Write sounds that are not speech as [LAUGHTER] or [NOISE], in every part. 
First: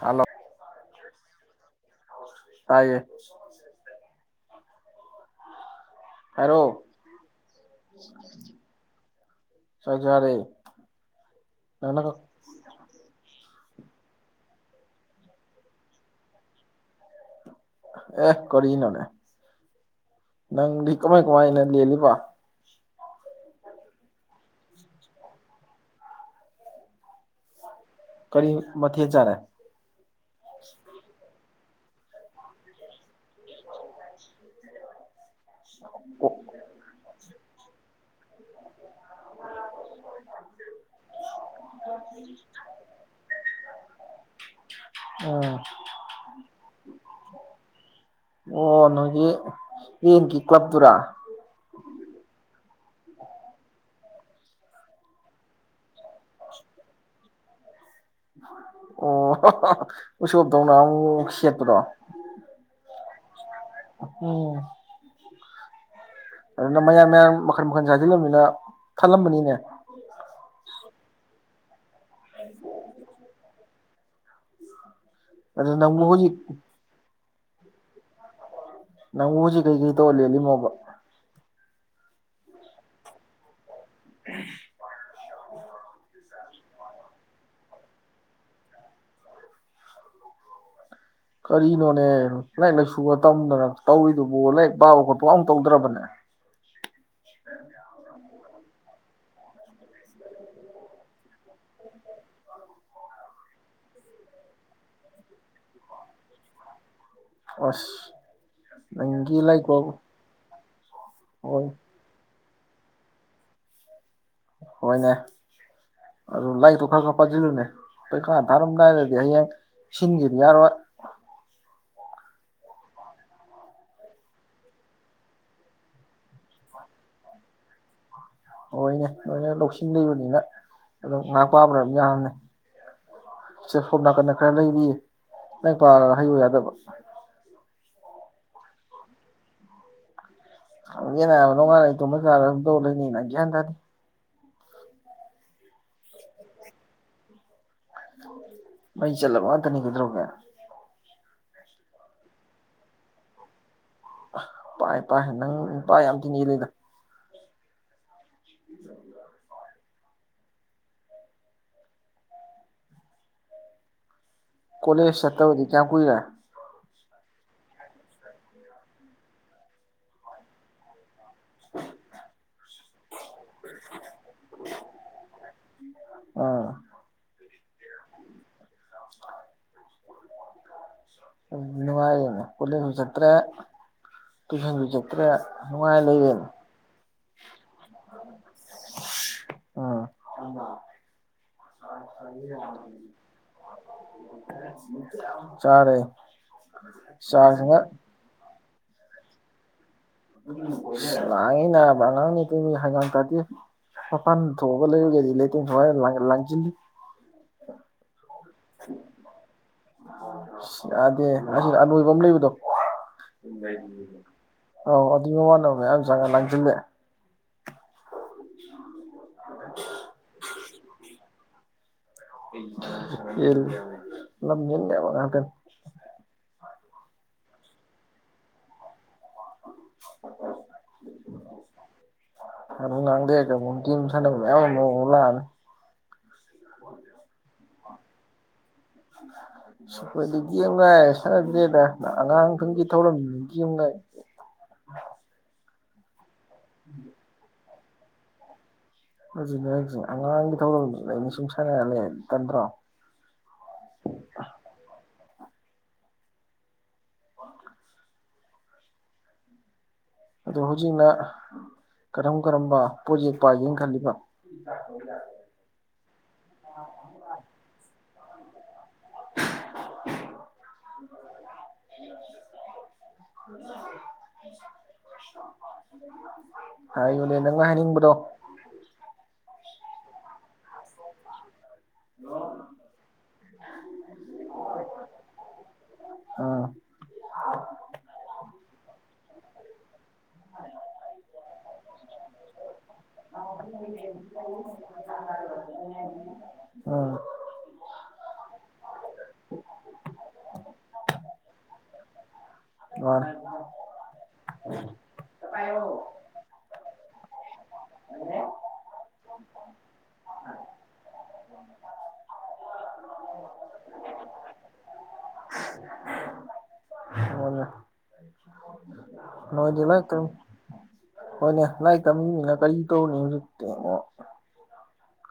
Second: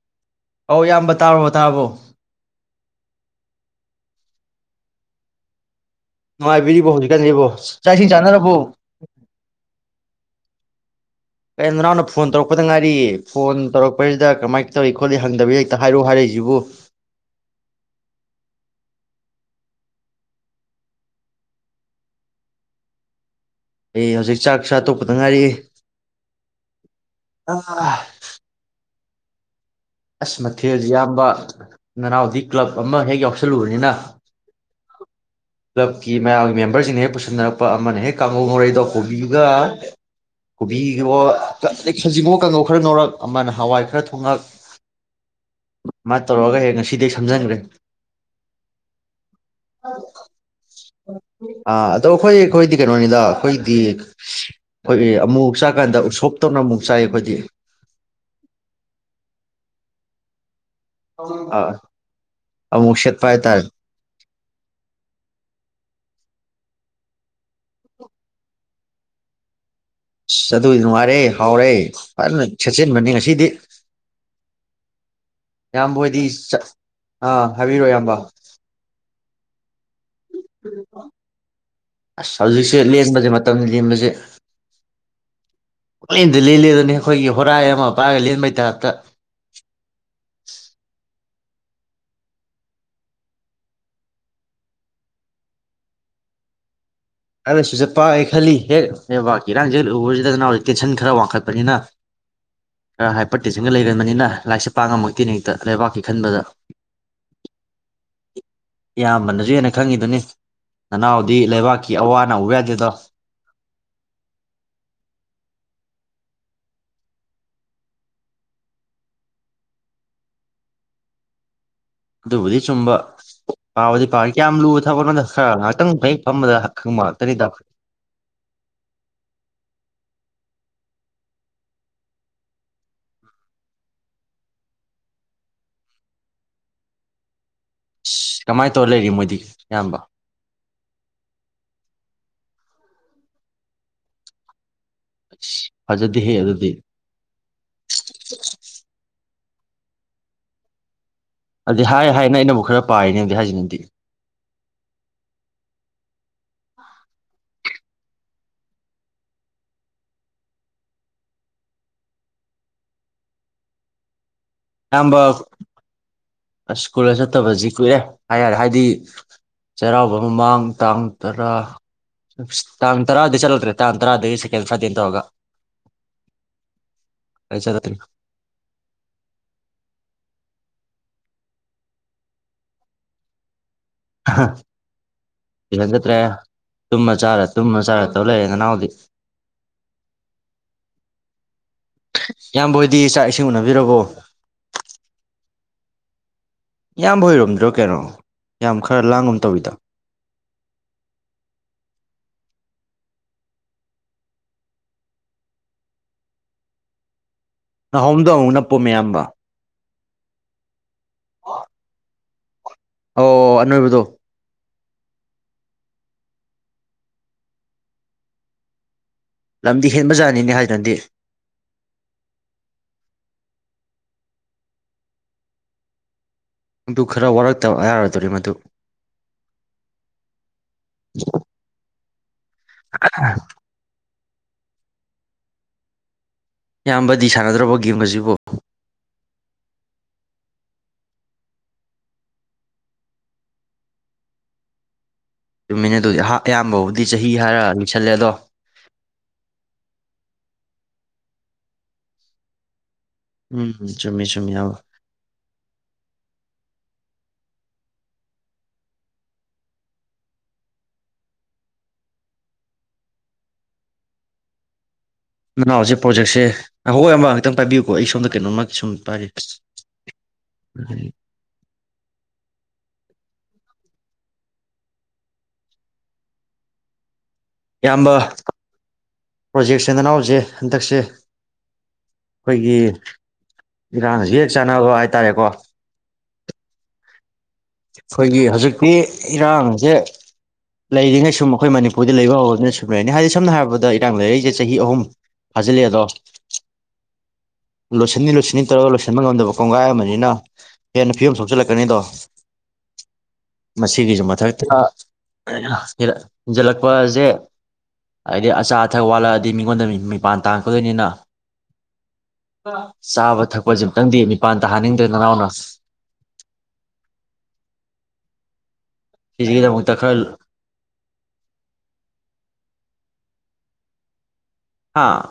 Hello ꯍꯣꯏ ꯏꯌꯥꯝꯕ ꯇꯥꯔꯕꯣ ꯇꯥꯔꯕꯣ ꯇꯥꯏꯌꯦ ꯍꯥꯏꯔꯛꯑꯣ ꯅꯨꯡꯉꯥꯏꯕꯤꯔꯤꯕꯣ ꯍꯧꯖꯤꯛꯀꯥꯟꯁꯤꯕꯣ ꯆꯥꯛꯏꯁꯤꯡ ꯆꯥꯟꯅꯔꯕꯣ ꯆꯥꯛ ꯆꯥꯔꯦ ꯀ ꯅꯪꯅ ꯅꯅꯥꯎꯅ ꯐꯣꯟ ꯇꯧꯔꯛꯄꯗ ꯉꯥꯏꯔꯤꯌꯦ ꯐꯣꯟ ꯇꯧꯔꯛꯄꯁꯤꯗ ꯀꯃꯥꯏꯅ ꯇꯧꯔꯤ ꯈꯣꯠꯂꯤ ꯍꯪꯗꯕꯤ ꯍꯦꯛꯇ ꯍꯥꯏꯔꯣ ꯍꯥꯏꯔꯛꯏꯁꯤꯕꯨ ꯑꯦ ꯀꯔꯤꯅꯣꯅꯦ ꯅꯪꯗꯤ ꯀꯃꯥꯏ ꯀꯃꯥꯏꯅ ꯂꯦꯜꯂꯤꯕ ꯑꯩ ꯍꯧꯖꯤꯛ ꯆꯥꯛ ꯆꯥꯇꯣꯛꯄꯗ ꯉꯥꯏꯔꯤ ꯑ ꯀꯔꯤ ꯃꯊꯦꯜ ꯆꯔꯦ ꯑꯁ ꯃꯊꯦꯜꯁꯦ ꯏꯌꯥꯝꯕ ꯅꯅꯥꯎꯗꯤ ꯀ꯭ꯂꯕ ꯑꯃ ꯍꯦꯛ ꯌꯥꯎꯁꯜꯂꯨꯕꯅꯤꯅ ꯀ꯭ꯂꯕꯀꯤ ꯑꯣ ꯃꯌꯥꯝꯒꯤ ꯃꯦꯝꯕꯔꯁꯤꯡ ꯍꯦꯛ ꯄꯨꯁꯤꯟꯅꯔꯛ ꯑ ꯑꯃꯅꯍꯦꯛ ꯀꯥꯡꯒꯨ ꯉꯧꯔꯦꯗꯣ ꯀꯣꯕꯤꯒ ꯀꯣꯕꯤꯋꯣ ꯁꯖꯤꯡꯒꯣ ꯀꯥꯡꯉꯧ ꯈꯔ ꯅꯧꯔꯛ ꯑꯃꯅ ꯍꯋꯥꯏ ꯈꯔ ꯊꯣꯡꯉꯛ ꯎꯝ ꯑꯗꯨꯃꯥꯏꯅ ꯇꯧꯔꯒ ꯍꯦꯛ ꯉꯁꯤꯗꯤ ꯁꯝꯖꯟꯈ꯭ꯔꯦ ꯑꯣ ꯅꯣꯏꯒꯤ ꯌꯦꯟꯒꯤ ꯀ꯭ꯂꯕ ꯑꯥ ꯑꯗꯣꯈꯣꯏ ꯑꯩꯈꯣꯏꯗꯤ ꯀꯩꯅꯣꯅꯤꯗ ꯑꯩꯈꯣꯏꯗꯤ ꯑꯩꯈꯣꯏ ꯑꯃꯨꯛ ꯆꯥꯀꯥꯟꯗ ꯎꯁꯣꯞꯇꯧꯅ ꯑꯃꯨꯛ ꯆꯥꯏ ꯑꯩꯈꯣꯏꯗꯤ ꯑꯣ ꯎꯁꫭꯞ ꯇꯧꯅ ꯎ ꯄꯥ ꯍꯥꯏꯇꯥꯔꯦ ꯎꯝ꯫ ꯑꯗꯨꯅ ꯃꯌꯥꯝ ꯃꯌꯥꯝ ꯃꯈꯟ ꯃꯈꯟ ꯁꯥꯖꯤꯜꯂꯝꯅꯤꯅ ꯊꯜꯂꯝꯃꯅꯤꯅꯦ ꯑꯁ ꯑꯗꯣꯏꯗꯤ ꯅꯨꯡꯉꯥꯏꯔꯦ ꯍꯥꯎꯔꯦ ꯐꯖꯅ ꯁꯦꯠꯆꯤꯟꯕꯅꯤ ꯉꯁꯤꯗꯤ [UNINTELLIGIBLE] ꯑꯗꯨ ꯅꯪꯕꯨ ꯏꯌꯥꯝꯕꯍꯣꯏꯗꯤ ꯍꯧꯖꯤꯛ ꯑꯥ ꯍꯥꯏꯕꯤꯔꯣ ꯏꯌꯥꯝꯕ ꯅꯪꯕꯨ ꯍꯨꯖꯤꯛ ꯀꯩ ꯀꯩ ꯇꯣꯔ ꯂꯦꯟꯂꯤ ꯃꯣꯕ ꯑꯁ ꯍꯧꯖꯤꯛꯁꯦ ꯂꯦꯟꯕꯁꯦ ꯃꯇꯝꯁꯦ ꯂꯦꯟꯕꯁꯦ ꯄꯦꯂꯦꯟꯗ ꯂꯦꯟꯂꯦ ꯍꯥꯏꯗꯨꯅꯤ ꯑꯩꯈꯣꯏꯒꯤ ꯍꯣꯔꯥꯏ ꯑꯃ ꯄꯥꯏꯔꯒ ꯂꯦꯟꯕꯩ ꯇꯥꯏ꯭ꯄꯇ ꯀꯔꯤꯅꯣꯅꯦ ꯂꯥꯏꯔꯤꯛ ꯂꯥꯏꯁꯨꯒ ꯇꯝꯗꯅ ꯇꯧꯔꯤꯗꯨꯕꯨ ꯂꯥꯏꯔꯤꯛ ꯄꯥꯕ ꯈꯣꯠꯄ ꯒ ꯑꯝ ꯇꯧꯗ꯭ꯔꯕꯅꯦ ꯑꯔꯦ ꯁꯨꯠꯂ ꯄꯥꯏ ꯈꯜꯂꯤ ꯍꯦꯛ ꯂꯩꯕꯥꯛꯀꯤ ꯏꯔꯥꯡꯁꯦ ꯎꯕꯁꯤꯗꯅ ꯍꯧꯖꯤꯛ ꯇꯦꯟꯁꯟ ꯈꯔ ꯋꯥꯡꯈꯠꯄꯅꯤꯅ ꯈꯔ ꯍꯥꯏꯄꯔ ꯇꯦꯟꯁꯟꯒ ꯂꯩꯒꯟꯕꯅꯤꯅ ꯂꯥꯏꯔꯤꯛꯁꯦ ꯄꯥꯉꯝꯃꯛꯇꯦꯅꯦ ꯍꯦꯛꯇ ꯂꯩꯕꯥꯛꯀꯤ ꯈꯟꯕꯗ ꯑꯁ ꯅꯪꯒꯤ ꯏꯌꯥꯝꯕꯅꯁꯨ ꯍꯦꯟꯅ ꯂꯥꯏꯀꯣ ꯈꯪꯉꯤꯗꯨꯅꯤ ꯅꯅꯥꯎꯗꯤ ꯂꯩꯕꯥꯛ ꯅ ꯎꯕꯥ ꯌꯥꯗꯦꯗꯣ ꯍꯣꯏꯅꯦ ꯑꯗꯨ ꯂꯥꯏꯔꯤꯛꯇꯨ ꯈꯔ ꯈꯔ ꯄꯥꯁꯤꯜꯂꯨꯅꯦ ꯄꯔꯤꯈ꯭ꯌꯥ ꯊꯥꯔꯝꯗꯥꯏꯗꯗꯤ ꯍꯌꯦꯡ ꯁꯤꯟꯒꯦꯗꯤ ꯌꯥꯔꯣꯏ ꯑꯗꯨꯕꯨꯗꯤ ꯆꯨꯝꯕ ꯄꯥꯕꯗꯤ ꯄꯥ ꯀꯌꯥꯝ ꯂꯨꯕ ꯊꯕꯛꯣꯗ ꯈꯔ ꯉꯥꯏꯍꯥꯛꯇꯪ ꯍꯦꯛ ꯐꯝꯕꯗ ꯈꯪꯕ ꯉꯥꯛꯇꯅꯤ ꯗ ꯍꯣꯏꯅꯦ ꯅꯣꯏꯅ ꯂꯧꯁꯤꯡ ꯂꯩꯕꯅꯤꯅ ꯑꯗꯨꯝ ꯉꯥꯏꯍꯥꯛ ꯄꯥꯕ꯭ꯗ ꯑꯗꯨꯝ ꯌꯥꯅꯤ ꯁꯦ ꯁꯣꯝ ꯅꯥꯀꯟꯗ ꯈꯔ ꯂꯩꯔꯤꯌꯦ ꯂꯥꯏꯔꯤꯛ ꯄꯥꯔꯒ ꯍꯩꯕ ꯌꯥꯗꯕ ꯀꯃꯥꯏꯅ ꯇꯧꯔ ꯂꯩꯔꯤ ꯃꯣꯏꯗꯤ ꯏꯌꯥꯝꯕ ꯌꯦꯅꯉ ꯅꯣꯡ ꯉꯥꯟꯂꯦ ꯑꯃꯨꯛ ꯇꯨꯞ ꯆꯥꯔ ꯑꯗꯨꯝ ꯇꯧ ꯂꯩ ꯒ꯭ꯌꯥꯡ ꯇꯥꯗꯦ ꯐꯖꯗꯦꯍꯦ ꯑꯗꯨꯗꯤ ꯃꯧ ꯆꯠꯂꯕ ꯇꯅꯤ ꯀꯧꯗꯧꯔꯒꯦ ꯑꯗꯨꯗꯤ ꯍꯥꯏ ꯍꯥꯏꯅ ꯑꯩꯅꯕꯨ ꯈꯔ ꯄꯥꯏꯔꯤꯅꯦ ꯑꯗꯨꯗꯤ ꯍꯥꯏꯁꯤ ꯅꯗꯤ ꯄꯥꯏ ꯄꯥꯏ ꯅꯪ ꯄꯥꯏ ꯌꯥꯝ ꯊꯤꯅ ꯍꯦꯟꯂꯤꯗ [UNINTELLIGIBLE] ꯀꯣꯂꯦꯖ ꯆꯠꯇꯥꯕꯗꯤ ꯀꯌꯥꯝ ꯀꯨꯏ ꯔꯦ? ꯁ꯭ꯀꯨꯜꯗ ꯆꯠꯇꯕꯁꯤ ꯀꯨꯏꯔꯦ ꯍꯥꯏ ꯌꯥꯔꯦ ꯍꯥꯏꯗꯤ ꯆꯩꯔꯥꯎꯕ ꯃꯃꯥꯡ ꯇꯥꯡ ꯇꯔꯥ ꯇꯥꯟ ꯇꯔꯥꯗꯩ ꯆꯠꯂꯨꯗ꯭ꯔꯦ ꯥ ꯇꯔꯥꯗꯒꯤ ꯁꯦꯀꯦꯟ ꯐ꯭ꯕꯥꯏꯗꯦꯅꯦ ꯇꯧꯔꯒ ꯑꯥ ꯀꯩ ꯆꯠꯂꯗ꯭ꯔꯣꯏꯕ ꯑꯗꯨꯗ ꯅꯨꯡꯉꯥꯏꯔꯦꯅꯦ ꯀꫭꯂꯦꯖꯁꯨ ꯆꯠꯇ꯭ꯔꯦ ꯇꯨꯏꯁꯟꯁꯨ ꯆꯠꯇ꯭ꯔꯦ ꯇꯨꯏꯁꯟ ꯅꯨꯡꯉꯥꯏ ꯆꯠꯇ꯭ꯔꯦ ꯂꯩꯔꯦ ꯇꯨꯝꯃ ꯆꯥꯔ- ꯇꯨꯝꯃ- ꯆꯥꯔ ꯇꯧ ꯂꯩꯔꯦ ꯅꯅꯥꯎꯗꯤ ꯏꯌꯥꯝꯕ ꯑ ꯍꯣꯏꯗꯤ ꯆꯥꯛ ꯏꯁꯤꯡ ꯎꯅꯕꯤꯔꯕꯣ ꯁ [INAUDIBLE] ꯆꯥꯔꯦ ꯏꯌꯥꯝꯕꯍꯣꯏꯔꯣꯝꯗꯔꯣ ꯆꯥꯁꯤꯅ ꯀꯩꯅꯣ ꯌꯥꯝ ꯈꯔ ꯂꯥꯡꯒꯨꯝ ꯇꯧꯋꯤꯗ ꯂꯥꯡꯏꯅꯦ ꯅꯥꯕ ꯑꯉꯥꯡ ꯅꯇ ꯍꯩꯉꯥꯡ ꯇꯥꯗꯦ ꯃꯄꯥꯟ ꯊꯣꯛꯑꯒ ꯂꯩꯔꯒꯦꯗꯤ ꯂꯩꯇ ꯁꯋꯥꯏ ꯂꯥꯡꯁꯤꯜꯂꯤ ꯅꯍꯣꯝ ꯗꯅꯄꯣ ꯃꯌꯥꯝꯕ ꯌꯥꯗꯦ ꯑꯁꯤꯗ ꯑꯅꯣꯏꯕ ꯑꯃ ꯂꯩꯕꯗꯣ ꯑꯣ ꯑꯅꯣꯏꯕꯗꯣ ꯑꯧ ꯑꯗꯨꯒꯤ ꯃꯃꯥꯟꯅꯕꯅꯦꯌꯥꯝ ꯆꯒ ꯂꯥꯡꯁꯤꯜꯂꯦ ꯎ ꯂꯝꯗꯤ ꯍꯦꯟꯕꯖꯥꯅꯤꯅꯦ ꯍꯥꯏ ꯅꯗꯦ ꯌꯦ ꯂꯝꯍꯦꯟꯕ ꯌꯕ ꯉꯥꯛꯇꯅꯦ ꯅꯗꯨ ꯈꯔ ꯋꯥꯔꯛꯇꯕ ꯑꯌꯥꯔꯗꯣꯔꯤ ꯃꯗꯨ [UNINTELLIGIBLE] ꯑ ꯅꯪꯗ ꯀ ꯃꯇ ꯂ [UNINTELLIGIBLE] ꯏꯌꯥꯝꯕꯗꯤ ꯁꯥꯟꯅꯗ꯭ꯔꯕ ꯒꯦꯝꯒ ꯁꯤꯕꯨ ꯁꯄꯣꯏꯗꯤ ꯀ ꯑꯃ ꯉꯥꯏ ꯁꯥꯟꯅꯗ꯭ꯔꯦꯗ ꯑꯉꯥꯡ ꯈꯨꯒꯤ ꯊꯧꯔꯝꯗꯨ ꯑꯃ ꯉꯥꯏ ꯆꯨꯝꯃꯤꯅꯦ ꯑꯗꯨꯍ ꯑꯌꯥꯝꯕꯕꯨꯗꯤ ꯆꯍꯤ ꯍꯥꯏꯔꯛꯑꯅꯤ ꯄꯨꯁꯜꯂꯦꯗꯣ ꯑꯗꯨꯅꯦ ꯍꯥꯏꯁꯦ ꯑꯉꯥꯡꯒꯤ ꯊꯧꯔꯝꯗꯨꯗ ꯑꯩꯅ ꯁꯨꯝ ꯁꯥꯟꯅꯔꯅꯤ ꯇꯟꯗꯔꯣ ꯎꯝ ꯆꯨꯨꯝꯃꯤ ꯆꯨꯨꯝꯃꯤ ꯏꯌꯥꯝꯕ ꯑꯗꯣ ꯍꯧꯖꯤꯛꯅ ꯀꯔꯝ ꯀꯔꯝꯕ ꯄ꯭ꯔꯣꯠꯖꯦꯛ ꯄꯥꯏꯒꯦꯅ ꯈꯜꯂꯤꯕ ꯅꯅꯥꯎꯁꯦ ꯄ꯭ꯔꯣꯖꯦꯛꯁꯦ ꯉꯥꯏꯈꯣ ꯏꯌꯥꯝꯕ ꯉꯥꯛꯇ ꯄꯥꯏꯕꯤꯌꯨꯀꯣ ꯑꯩ ꯁꯣꯝꯗ ꯀꯩꯅꯣꯃ ꯁꯨꯝ ꯄꯥꯏ [UNINTELLIGIBLE] ꯍꯥꯏ ꯅꯪꯅ ꯍꯥꯏꯅꯤꯡꯕꯗꯣ ꯏꯌꯥꯝꯕ ꯄ꯭ꯔꯣꯖꯦꯛꯁꯦ ꯅꯅꯥꯎꯁꯦ ꯍꯟꯗꯛꯁꯦ ꯑꯩꯈꯣꯏꯒꯤ ꯏꯔꯥꯡꯁꯤ ꯍꯦꯛ ꯆꯥꯟꯅꯕ ꯍꯥꯏꯇꯥꯔꯦꯀꯣ ꯎꯝ ꯈꯣꯏꯒꯤ ꯍꯧꯖꯤꯛꯇꯤ ꯏꯔꯥꯡꯖꯦ ꯂꯩꯔꯤꯉꯩ ꯁꯨꯝ ꯑꯈꯣꯏ ꯃꯅꯤꯄꯨꯔꯗꯤ ꯂꯩꯕ ꯍꯧꯔꯅꯤ ꯁꯨꯝ ꯂꯩꯔꯅꯤ ꯍꯥꯏꯗꯤ ꯁꯝꯅ ꯍꯥꯏꯔꯕꯗ ꯏꯇꯥꯡ ꯂꯩꯔꯛꯏꯖꯦ ꯆꯍꯤ ꯑꯍꯨꯝ ꯐꯥꯖꯤꯜꯂꯦꯑꯦꯗꯣ ꯎꯝ ꯂꯣꯏꯁꯤꯟꯅꯤ ꯂꯣꯏꯁꯤꯟꯅꯤ ꯇꯧꯔꯒ ꯂꯣꯏꯁꯟꯕ ꯉꯝꯗꯕ ꯀꯣꯡꯒꯥꯏ ꯑꯃꯅꯤꯅ ꯍꯦꯟꯅ ꯐꯤꯕꯝ ꯁꯣꯛꯆꯜꯂꯛꯀꯅꯤꯗꯣ ꯃꯥꯅꯦ ꯃꯁꯤꯒꯤꯁꯨ ꯃꯊꯛꯇ ꯑꯍꯥ ꯍꯦꯔ ꯖꯜꯂꯛꯄ ꯆꯦ ꯍꯥꯏꯗꯤ ꯑꯆꯥ ꯑꯊꯛ ꯋꯥꯠꯂꯛꯑꯗꯤ ꯃꯤꯉꯣꯟꯗ ꯃꯤ ꯃꯤꯄꯥꯟ ꯇꯥꯡꯉꯛꯀꯗꯣꯏꯅꯤꯅ ꯆꯥꯕ ꯊꯛꯄ ꯖꯦꯝꯇꯪꯗꯤ ꯃꯤꯄꯥꯟ ꯇꯥꯍꯟꯅꯤꯡ ꯇꯦ ꯅꯅꯥꯎꯅ ꯃꯥꯅꯦ ꯅꯣꯏꯗꯤ ꯁꯤꯁꯤꯒꯤꯗꯃꯛꯇ ꯂꯥꯏꯔꯤꯛ ꯇꯝ ꯈꯔ ꯍꯣꯏꯅꯦ ꯂꯥꯏꯛꯇꯝꯃꯤ ꯃꯤꯅ ꯀꯔꯤ ꯇꯧꯅꯤꯒꯤ ꯀꯩꯅꯣ ꯍꯥꯥ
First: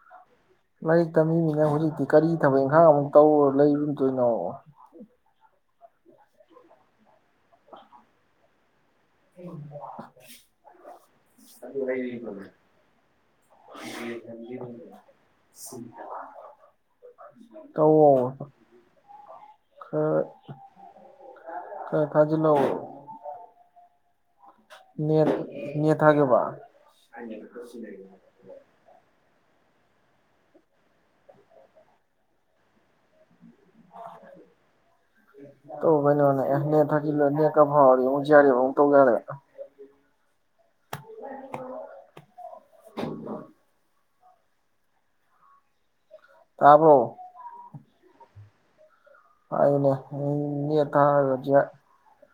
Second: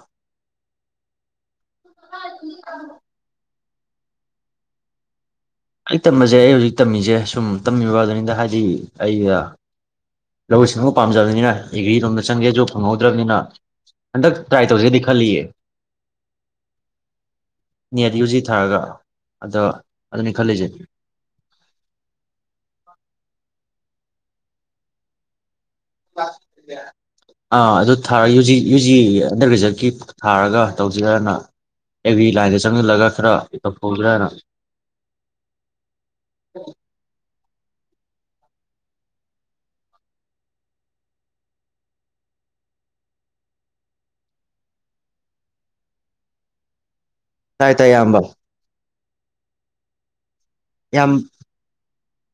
ꯂꯥꯏꯔꯤꯛ ꯇꯝꯃꯤꯃꯤꯅ ꯀꯔꯤ ꯊꯕꯛ ꯏꯪꯒꯥꯡ ꯑꯃꯨꯛ ꯇꯧꯔꯣ ꯂꯩꯔꯨꯗꯣꯏꯅꯣ ꯑꯩ ꯇꯝꯕꯖꯦ ꯑꯩ ꯍꯧꯖꯤꯛ ꯇꯝꯃꯤꯖꯦ ꯁꯨꯝ ꯇꯝꯃꯤꯕꯗꯨꯅꯤꯗ ꯍꯥꯏꯗꯤ ꯑꯩ [UNINTELLIGIBLE] ꯂꯧꯎ ꯁꯤꯡꯎ ꯄꯥꯝꯖꯕꯅꯤꯅ ꯑꯦꯒ꯭ꯔꯤ ꯂꯣꯝꯗ ꯆꯪꯒꯦꯖꯨ ꯐꯪꯍꯧꯗ꯭ꯔꯕꯅꯤꯅ ꯍꯟꯗꯛ ꯇ꯭ꯔꯥꯏ ꯇꯧꯖꯤꯔꯗꯤ ꯈꯜꯂꯤꯌꯦ ꯇꯧꯋꯣ ꯅꯦꯠ ꯌꯨ ꯖꯤ ꯊꯥꯔꯒ ꯑꯗ ꯈꯔ ꯑꯗꯨꯅꯤ ꯈꯜꯂꯤꯖꯦ ꯈꯔ ꯊꯥꯖꯤꯜꯂꯛꯑꯣ ꯅꯦꯠ ꯅꯦꯠ ꯊꯥꯒꯤꯕ ꯑꯥ ꯑꯗꯨ ꯊꯥ ꯌꯨ ꯖꯤ ꯌꯨ ꯖꯤꯌꯦ ꯑꯟꯗꯔ ꯒ꯭ꯔꯦꯖꯦꯠ ꯀꯤꯞ ꯊꯥꯔꯒ ꯇꯧꯖꯤꯔꯅꯥ ꯑꯦ ꯕꯤ ꯂꯥꯏꯟꯗ ꯆꯪꯖꯜꯂꯒ ꯇꯧ ꯀꯩꯅꯅꯦ ꯑꯦ ꯅꯦꯠ ꯊꯥꯖꯤꯜꯂꯣ ꯅꯦꯠ ꯀ [UNINTELLIGIBLE] ꯌꯥꯔꯦ ꯇꯥꯕꯣꯔꯣ ꯇꯥꯏ ꯇꯥꯏ ꯏꯌꯝꯕ ꯍꯥꯏꯌꯨꯅꯦ ꯅ ꯅꯦꯠ ꯌꯥꯝ ꯊꯥꯔꯒ ꯖꯤꯑ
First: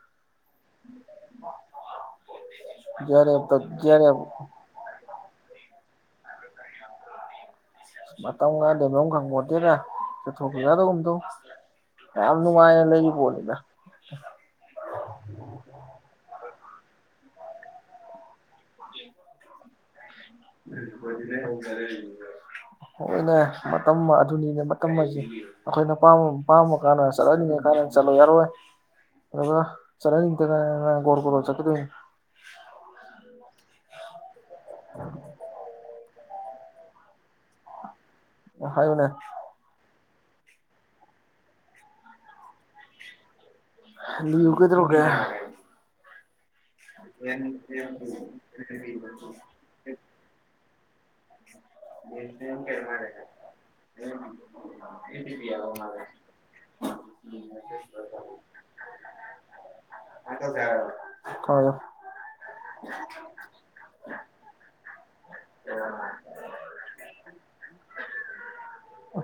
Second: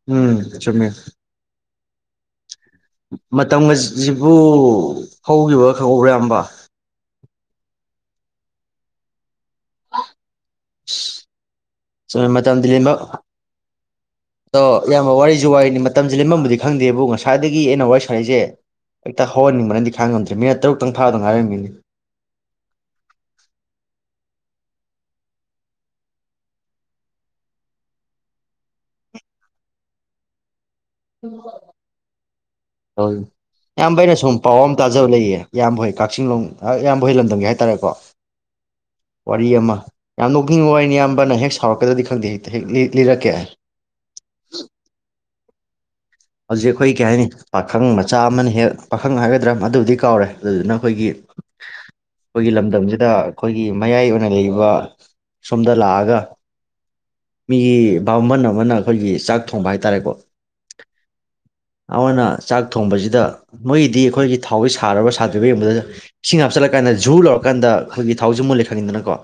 ꯎꯝ ꯆꯨꯝꯃꯦ [UNINTELLIGIBLE] ꯑꯦꯐꯇ ꯖꯤ ꯑꯥꯔ ꯑꯦꯐ ꯃꯇꯝꯒꯖꯤꯕꯨ ꯍꯧꯒꯤꯕꯒ ꯈꯪꯍꯧꯕ꯭ꯔꯥ ꯏꯌꯥꯝꯕ ꯃꯇꯝꯒꯗꯕꯝ ꯈꯪꯄꯣꯟ ꯌꯥꯝ ꯃꯇꯝꯗꯤ ꯅꯨꯡꯉꯥꯏꯅ ꯂꯦꯟꯕ ꯂꯩꯔꯤ ꯄꯣꯠꯅꯤꯗ ꯑꯗꯣ ꯏꯌꯥꯝꯕ ꯋꯥꯔꯤꯁꯨ ꯋꯥꯔꯤꯅꯤ ꯃꯇꯝꯖꯦ ꯂꯦꯝꯐꯝꯕꯨꯗꯤ ꯈꯪꯗꯦꯕꯨ ꯉꯁꯥꯏꯗꯒꯤ ꯑꯩꯅ ꯋꯥꯔꯤ ꯁꯥꯥꯔꯩꯏꯖꯦ ꯍꯦꯛꯇ ꯍꯧꯍꯟꯅꯤꯡꯕꯅꯤ [UNINTELLIGIBLE] ꯍꯣꯏꯅꯦ ꯃꯇꯝ ꯑꯗꯨꯅꯤꯅꯦ ꯃꯇꯝ ꯍꯥꯏꯁꯦ ꯑꯩꯈꯣꯏꯅ ꯄꯥꯃ ꯀꯥꯟꯗ ꯆꯠꯍꯟꯅꯤꯡꯉꯀꯥꯟꯗ ꯆꯠꯂꯣ ꯌꯥꯔꯣꯏ ꯑꯗꯨꯒ ꯆꯠꯍꯟꯅꯤꯡꯇꯀꯥꯟꯅ ꯏꯌꯥꯝꯕꯥ ꯑꯩꯅ ꯁꯨꯝ ꯄꯥꯎ ꯇꯥꯖꯕ ꯂꯩꯌꯦ ꯏꯌꯥꯝꯕ ꯍꯣꯏ ꯀꯛꯆꯤꯡꯂꯣꯝ ꯏꯌꯥꯝꯕ ꯍꯣꯏ ꯂꯝꯗꯝꯒꯤ ꯍꯥꯏꯇꯥꯔꯦꯀꯣ ꯍꯥꯏꯌꯨꯅꯦ ꯋꯥꯔꯤ ꯑꯃ ꯌꯥꯝ ꯅꯣꯛꯅꯤꯡꯕ ꯋꯥꯔꯤꯏꯅꯤ ꯑꯌꯥꯝꯕꯅ ꯍꯦꯛ ꯁꯥꯎꯔꯛꯀꯗ꯭ꯔꯗꯤ ꯈꯪꯗꯦ ꯍꯦꯛꯇ ꯍꯦꯛ ꯂꯤꯔꯛꯀꯦ ꯂꯤꯌꯨ ꯀꯩꯗꯧꯔꯒꯦ ꯍꯧꯖꯤꯛ ꯑꯩꯈꯣꯏ ꯀꯩ ꯍꯥꯏꯅꯤ ꯄꯥꯈꯪ ꯃꯆꯥ ꯑꯃꯅ ꯍꯦꯛ ꯄꯥꯈꯪ ꯍꯥꯏꯒꯗ꯭ꯔꯥ ꯃꯗꯨꯕꯨꯗꯤ ꯀꯥꯎꯔꯦ ꯑꯗꯨꯗꯨꯅ ꯑꯩꯈꯣꯏꯒꯤ ꯑꯩꯈꯣꯏꯒꯤ ꯂꯝꯗꯝꯁꯤꯗ ꯑꯩꯈꯣꯏꯒꯤ ꯃꯌꯥꯏ ꯑꯣꯏꯅ ꯂꯩꯔꯤꯕ ꯁꯣꯝꯗ ꯂꯥꯛꯑꯒ ꯃꯤꯒꯤ ꯚꯥꯃꯟ ꯑꯃꯅ ꯑꯩꯈꯣꯏꯒꯤ ꯆꯥꯛ ꯊꯣꯡꯕ ꯍꯥꯏꯇꯥꯔꯦꯀꯣ ꯍꯥꯏꯌꯣ ꯑꯃꯅ ꯆꯥꯛ ꯊꯣꯡꯕꯁꯤꯗ ꯃꯣꯏꯒꯤꯗꯤ ꯑꯩꯈꯣꯏꯒꯤ ꯊꯥꯎꯒꯤ ꯁꯥꯔꯕ ꯁꯥꯇ꯭ꯔꯤꯕ ꯌꯦꯡꯕꯗ ꯏꯁꯤꯡ ꯍꯥꯞꯆꯤꯜꯂꯀꯥꯟꯗ ꯖꯨ ꯂꯥꯎꯔꯀꯥꯟꯗ ꯑꯩꯈꯣꯏꯒꯤ ꯊꯥꯎꯁꯦ ꯃꯨꯜꯂꯦ ꯈꯪꯉꯤꯗꯅꯀꯣ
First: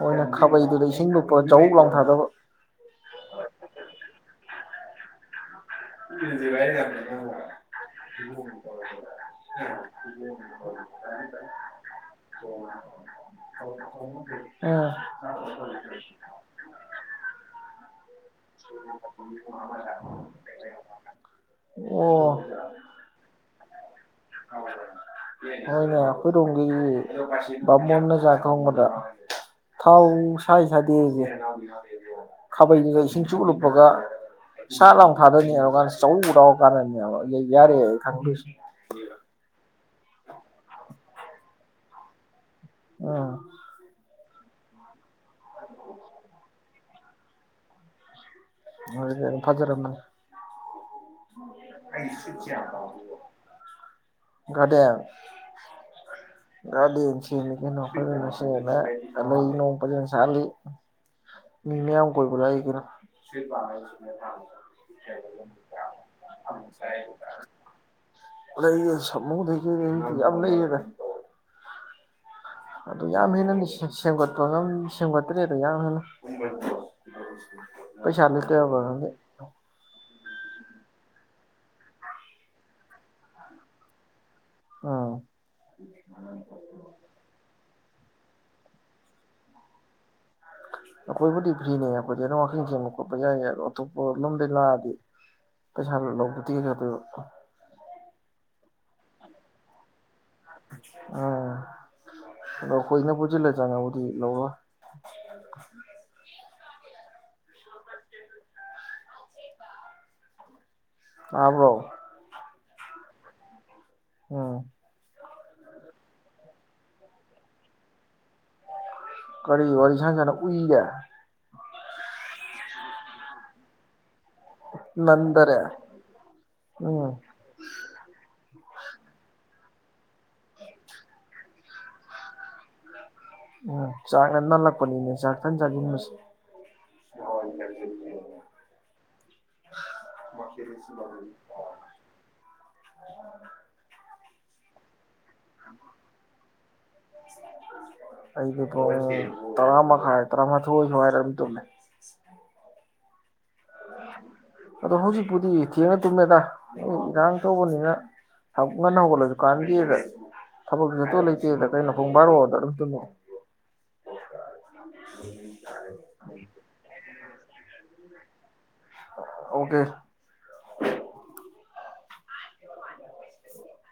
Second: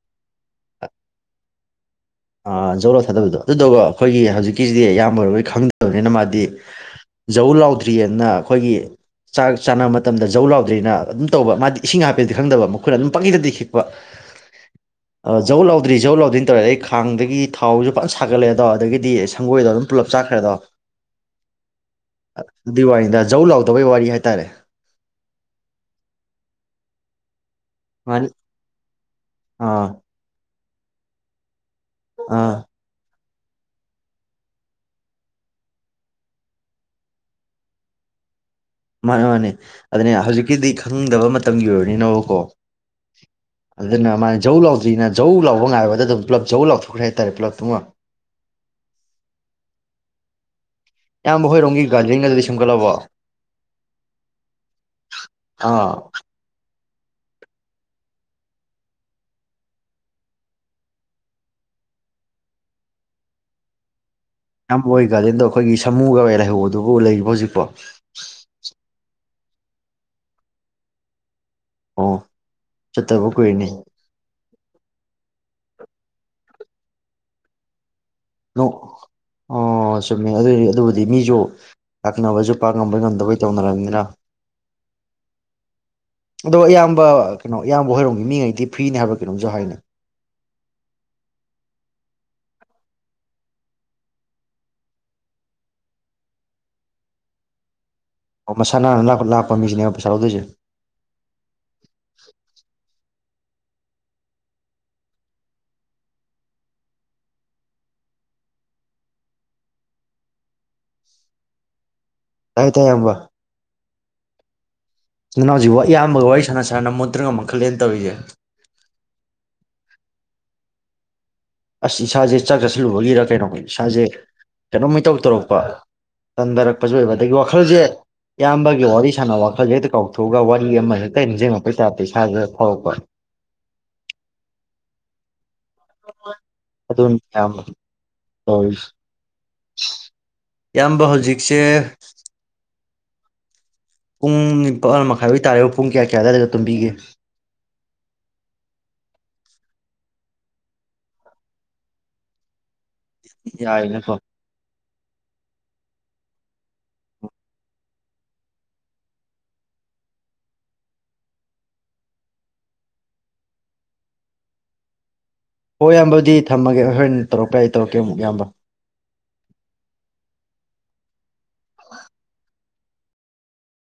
ꯃꯣꯏꯅ ꯈꯥꯕꯩꯗꯨꯗ ꯏꯁꯤꯡ ꯂꯨꯞꯄ ꯆꯥꯎ ꯂꯥꯎ ꯊꯥꯗꯕ ꯑ ꯖꯧ ꯂꯥꯎ ꯊꯥꯗꯕꯗꯣ ꯑꯗꯨꯗꯣ ꯀꯣ ꯑꯩꯈꯣꯏꯒꯤ ꯍꯧꯖꯤꯛꯀꯤ ꯁꯤꯗꯤ ꯏꯌꯥꯝꯕ ꯑꯣꯏꯔꯕꯣꯏ ꯈꯪꯗ ꯇꯧꯕꯅꯤꯅ ꯃꯥꯗꯤ ꯖꯧ ꯂꯥꯎꯗ꯭ꯔꯤꯑꯅ ꯑꯩꯈꯣꯏꯒꯤ ꯆꯥꯛ ꯆꯥꯅꯕ ꯃꯇꯝꯗ ꯖꯧ ꯂꯥꯎꯗ꯭ꯔꯤꯑꯅ ꯑꯗꯨꯝ ꯇꯧꯕ ꯃꯥꯗꯤ ꯏꯁꯤꯡ ꯍꯥꯞꯄꯦꯗꯤ ꯈꯪꯗꯕ ꯃꯈꯨꯏꯅ ꯑꯗꯨꯝ ꯄꯪꯈꯤꯛꯇꯗꯤ ꯇꯤꯛꯄ ꯎꯝ ꯖꯧ ꯂꯥꯎꯗ꯭ꯔꯤ ꯖꯧ ꯂꯥꯎꯗ꯭ꯔꯤꯅ ꯇꯧꯔꯦ ꯇꯧꯔꯦ ꯑꯗꯩ ꯗꯒꯤ ꯊꯥꯎꯁ ꯆꯥꯈ꯭ꯔꯦꯗꯣ ꯑꯣ ꯑꯗꯨꯏ ꯋꯥꯅꯤꯗ ꯖꯧ ꯂꯥꯎꯗꯕꯩ ꯋꯥꯔꯤ ꯍꯥꯏꯇꯥꯔꯦ ꯍꯣꯏꯅꯦ ꯑꯩꯈꯣꯏ ꯔꯣꯝꯒꯤ ꯕꯥꯃꯣꯟꯅ ꯃꯥꯅꯤ ꯆꯥꯛ ꯊꯣꯡꯕꯗ ꯑꯥ ꯊꯥꯎ ꯁꯥꯏ ꯁꯥꯗꯤꯒꯤ ꯑꯥ ꯈꯕꯩꯅ ꯁꯨꯝ ꯆꯨꯞ ꯂꯨꯞꯄꯒ ꯁꯠ ꯂꯥꯎ ꯊꯥꯗꯅꯤ ꯑꯗꯨꯀꯥꯟꯗ ꯆꯧ ꯂꯥꯎꯒꯥꯟꯗꯅꯦꯕ ꯌꯩ ꯌꯥꯔꯦ ꯈꯪꯗꯣꯏꯁꯦ ꯃꯥꯅꯦ ꯃꯥꯅꯦ ꯑꯗꯨꯅꯦ ꯍꯧꯖꯤꯛꯀꯤꯗꯤ ꯈꯪꯗꯕ ꯃꯇꯝꯒꯤ ꯑꯣꯏꯔꯅꯤꯅꯕ ꯀꯣ ꯎꯝ ꯑꯗꯨꯗ ꯅꯃꯥꯏ ꯖꯧ ꯂꯥꯎꯗ꯭ꯔꯤꯅ ꯖꯧ ꯂꯥꯎꯕ ꯉꯥꯏꯕꯗ ꯑꯗꯨꯝ ꯄꯨꯂꯞ ꯖꯧ ꯂꯥꯎꯊꯣꯛ ꯈ꯭ꯔꯦ ꯍꯥꯏꯇꯥꯔꯦ ꯄꯨꯂꯞ ꯇꯨꯃ ꯐꯖꯔꯝꯃꯅꯤ ꯏꯌꯥꯝꯕ ꯍꯣꯏꯔꯣꯝꯒꯤ ꯒꯥꯔꯗꯦꯟ ꯒꯗꯨꯗꯤ ꯁꯦꯝꯒꯠꯂꯕꯣ ꯒꯥꯔꯗꯦꯟ ꯍꯥ ꯒꯥꯔꯗꯦꯟ ꯁꯦꯝꯃꯦ ꯀꯩꯅꯣ ꯐꯖꯅ ꯁꯦꯝꯃ‌ꯦ ꯂꯩ ꯅꯣꯡ ꯐꯖꯅ ꯁꯥꯠꯜꯂꯤ ꯃꯤ ꯃꯌꯥꯝ ꯀꯣꯏꯕ ꯂꯥꯛꯏ ꯀꯩꯅꯣ [UNINTELLIGIBLE] ꯏꯌꯥꯝꯕ ꯍꯣꯏ ꯒꯥꯔꯗꯦꯟꯗꯣ ꯑꯩꯈꯣꯏꯒꯤ ꯁꯃꯨꯒ ꯂꯩꯍꯧꯕꯗꯨꯕꯨ ꯂꯩꯔꯤꯕꯣ ꯍꯧꯖꯤꯛꯄꯣ ꯂꯩꯌ‌ꯦ ꯁꯥꯃꯨ ꯂꯩ [UNINTELLIGIBLE] ꯌꯥꯝ ꯂꯩꯌ‌ꯦꯗ ꯑꯣ ꯑꯗꯨ ꯆꯠꯇꯕ ꯌꯥꯝ ꯍꯦꯟꯅꯗꯤ ꯀꯨꯏꯔꯦꯅꯦ ꯁꯦꯝꯒꯠꯄ ꯁꯦꯝꯒꯠꯇ꯭ꯔꯦꯗ ꯌꯥꯝ ꯍꯦꯟꯅ [UNINTELLIGIBLE] ꯂꯩꯇꯕ [UNINTELLIGIBLE] ꯈꯪꯗꯦ ꯑꯣ ꯆꯨꯝꯃꯦ ꯑꯗꯨ ꯑꯗꯨꯕꯨ ꯃꯤꯁꯨ [UNINTELLIGIBLE] ꯄꯥꯛ ꯉꯝꯕꯣꯏ ꯉꯝꯗꯕꯣꯏ ꯇꯧꯅꯔꯝꯅꯤꯅ ꯎꯝ ꯏꯌꯥꯝꯕ ꯍꯣꯏꯔꯣꯝꯒꯤ ꯃꯤꯉꯩꯗꯤ ꯐ꯭ꯔꯤꯅꯤ ꯍꯥꯏꯕ ꯀꯩꯅꯣꯝꯁꯨ ꯍꯥꯏꯅꯦ ꯑꯈꯣꯏꯕꯨꯗꯤ ꯐ꯭ꯔꯤꯅꯦ ꯑꯈꯣꯏꯗꯤ ꯑꯗꯨꯝ ꯋꯥꯀꯤꯡ ꯆꯦꯟꯕ ꯈꯣꯠꯄ ꯌꯥꯏ ꯑꯗꯣ ꯑꯇꯣꯞꯄ ꯂꯝꯗꯩ ꯂꯥꯛꯑꯗꯤ ꯄꯩꯁꯥ ꯂꯧꯕꯗꯤ [UNINTELLIGIBLE] ꯑꯣ ꯃꯁꯥ ꯅꯥꯟꯅ ꯂꯥꯛꯄ ꯂꯥꯛꯄ ꯃꯤꯁꯤꯅꯦ ꯎꯝ ꯑꯈꯣꯏꯅꯕꯨ [UNINTELLIGIBLE] ꯆꯡꯉꯕꯨꯗꯤ ꯂꯧꯔꯣꯏ ꯇꯥꯕ꯭ꯔꯣ ꯇꯥꯏ ꯇꯥꯏꯌꯦ ꯏꯌꯥꯝꯕ ꯎꯝ [UNINTELLIGIBLE] ꯏꯌꯥꯝꯕꯒ ꯋꯥꯔꯤ ꯁꯥꯟꯅ ꯁꯥꯟꯅꯅ [UNINTELLIGIBLE] [UNINTELLIGIBLE] ꯇꯧꯔꯤꯁꯦ ꯀꯔꯤ ꯋꯥꯔꯤ ꯁꯥꯅꯔꯥ ꯎꯏꯔꯦ ꯑꯁ ꯏꯁꯥꯁꯦ ꯆꯥꯛ ꯆꯠꯁꯤꯜꯂꯨꯕꯒꯤꯔ ꯀꯩꯅꯣ ꯏꯁꯥꯁꯦ ꯀꯩꯅꯣꯝ ꯏꯇꯧ ꯇꯧꯔꯛꯄ ꯅꯟꯗꯔꯦ ꯇꯟꯊꯔꯛꯄꯁꯨ ꯑꯣꯏꯕ ꯎꯝ ꯑꯗꯒꯤ ꯋꯥꯈꯜꯁꯦ ꯏꯌꯥꯝꯕꯒ ꯋꯥꯔꯤ ꯁꯥꯟꯅꯕ ꯋꯥꯈꯜꯁꯦ ꯍꯦꯛꯇ ꯀꯥꯎꯊꯣꯛꯑꯒ ꯋꯥꯔꯤ ꯑꯃ ꯍꯦꯛꯇ ꯅꯤꯡꯖꯪꯉꯛꯄꯩ ꯇꯥꯏꯞꯇ ꯏꯁꯥꯖꯦ ꯐꯥꯎꯔꯛꯄ ꯎꯝ ꯆꯥꯛꯅ ꯅꯜꯂꯛꯄꯅꯤꯅꯦ ꯆꯥꯛ ꯇꯟ ꯆꯥꯁꯤꯟꯕꯁꯦ [UNINTELLIGIBLE] [UNINTELLIGIBLE] ꯏꯌꯥꯝꯕ ꯍꯧꯖꯤꯛꯁꯦ ꯄꯨꯡ ꯅꯤꯄꯥꯜ ꯃꯈꯥꯏ [UNINTELLIGIBLE] ꯇꯥꯔꯦ ꯄꯨꯡ ꯀꯌꯥ ꯀꯌꯥ ꯑꯗꯥꯏꯗ ꯇꯨꯝꯕꯤꯒꯦ ꯑꯩꯗꯤ ꯄꯨꯡ ꯇꯔꯥ ꯃꯈꯥꯏ ꯇꯥꯔꯥꯃꯥꯊꯣꯏ ꯁꯨꯋꯥꯏꯗ ꯑꯗꯨꯝ ꯇꯨꯝꯃꯦ ꯌꯥꯏꯅꯦꯀꯣ ꯑꯗꯣ ꯍꯧꯖꯤꯛꯄꯨꯗꯤ ꯊꯦꯡꯅ ꯇꯨꯝꯃꯦꯗ ꯏꯔꯥꯡ ꯇꯧꯕꯅꯤꯅ ꯊꯕꯛ ꯉꯟꯅ ꯍꯧꯒꯠꯂꯁꯨ ꯀꯥꯟꯗꯦꯗ ꯊꯕꯛꯁꯨ ꯆꯠꯇꯧ ꯂꯩꯇꯦꯗ ꯀꯩꯅꯣ ꯄꯨꯡ ꯕꯥꯔꯣꯗ ꯑꯗꯨꯝ ꯇꯨꯝꯃꯦ ꯍꯣꯏ ꯏꯌꯥꯝꯕ ꯑꯗꯨꯗꯤ ꯊꯝꯃꯒꯦ ꯑꯩ ꯍꯣꯔꯦꯟ ꯇꯧꯔꯛꯄ ꯌꯥꯏ ꯇꯧꯔꯛꯀꯦ ꯑꯃꯨꯛ ꯏꯌꯥꯝꯕ ꯑꯣꯀꯦ [UNINTELLIGIBLE]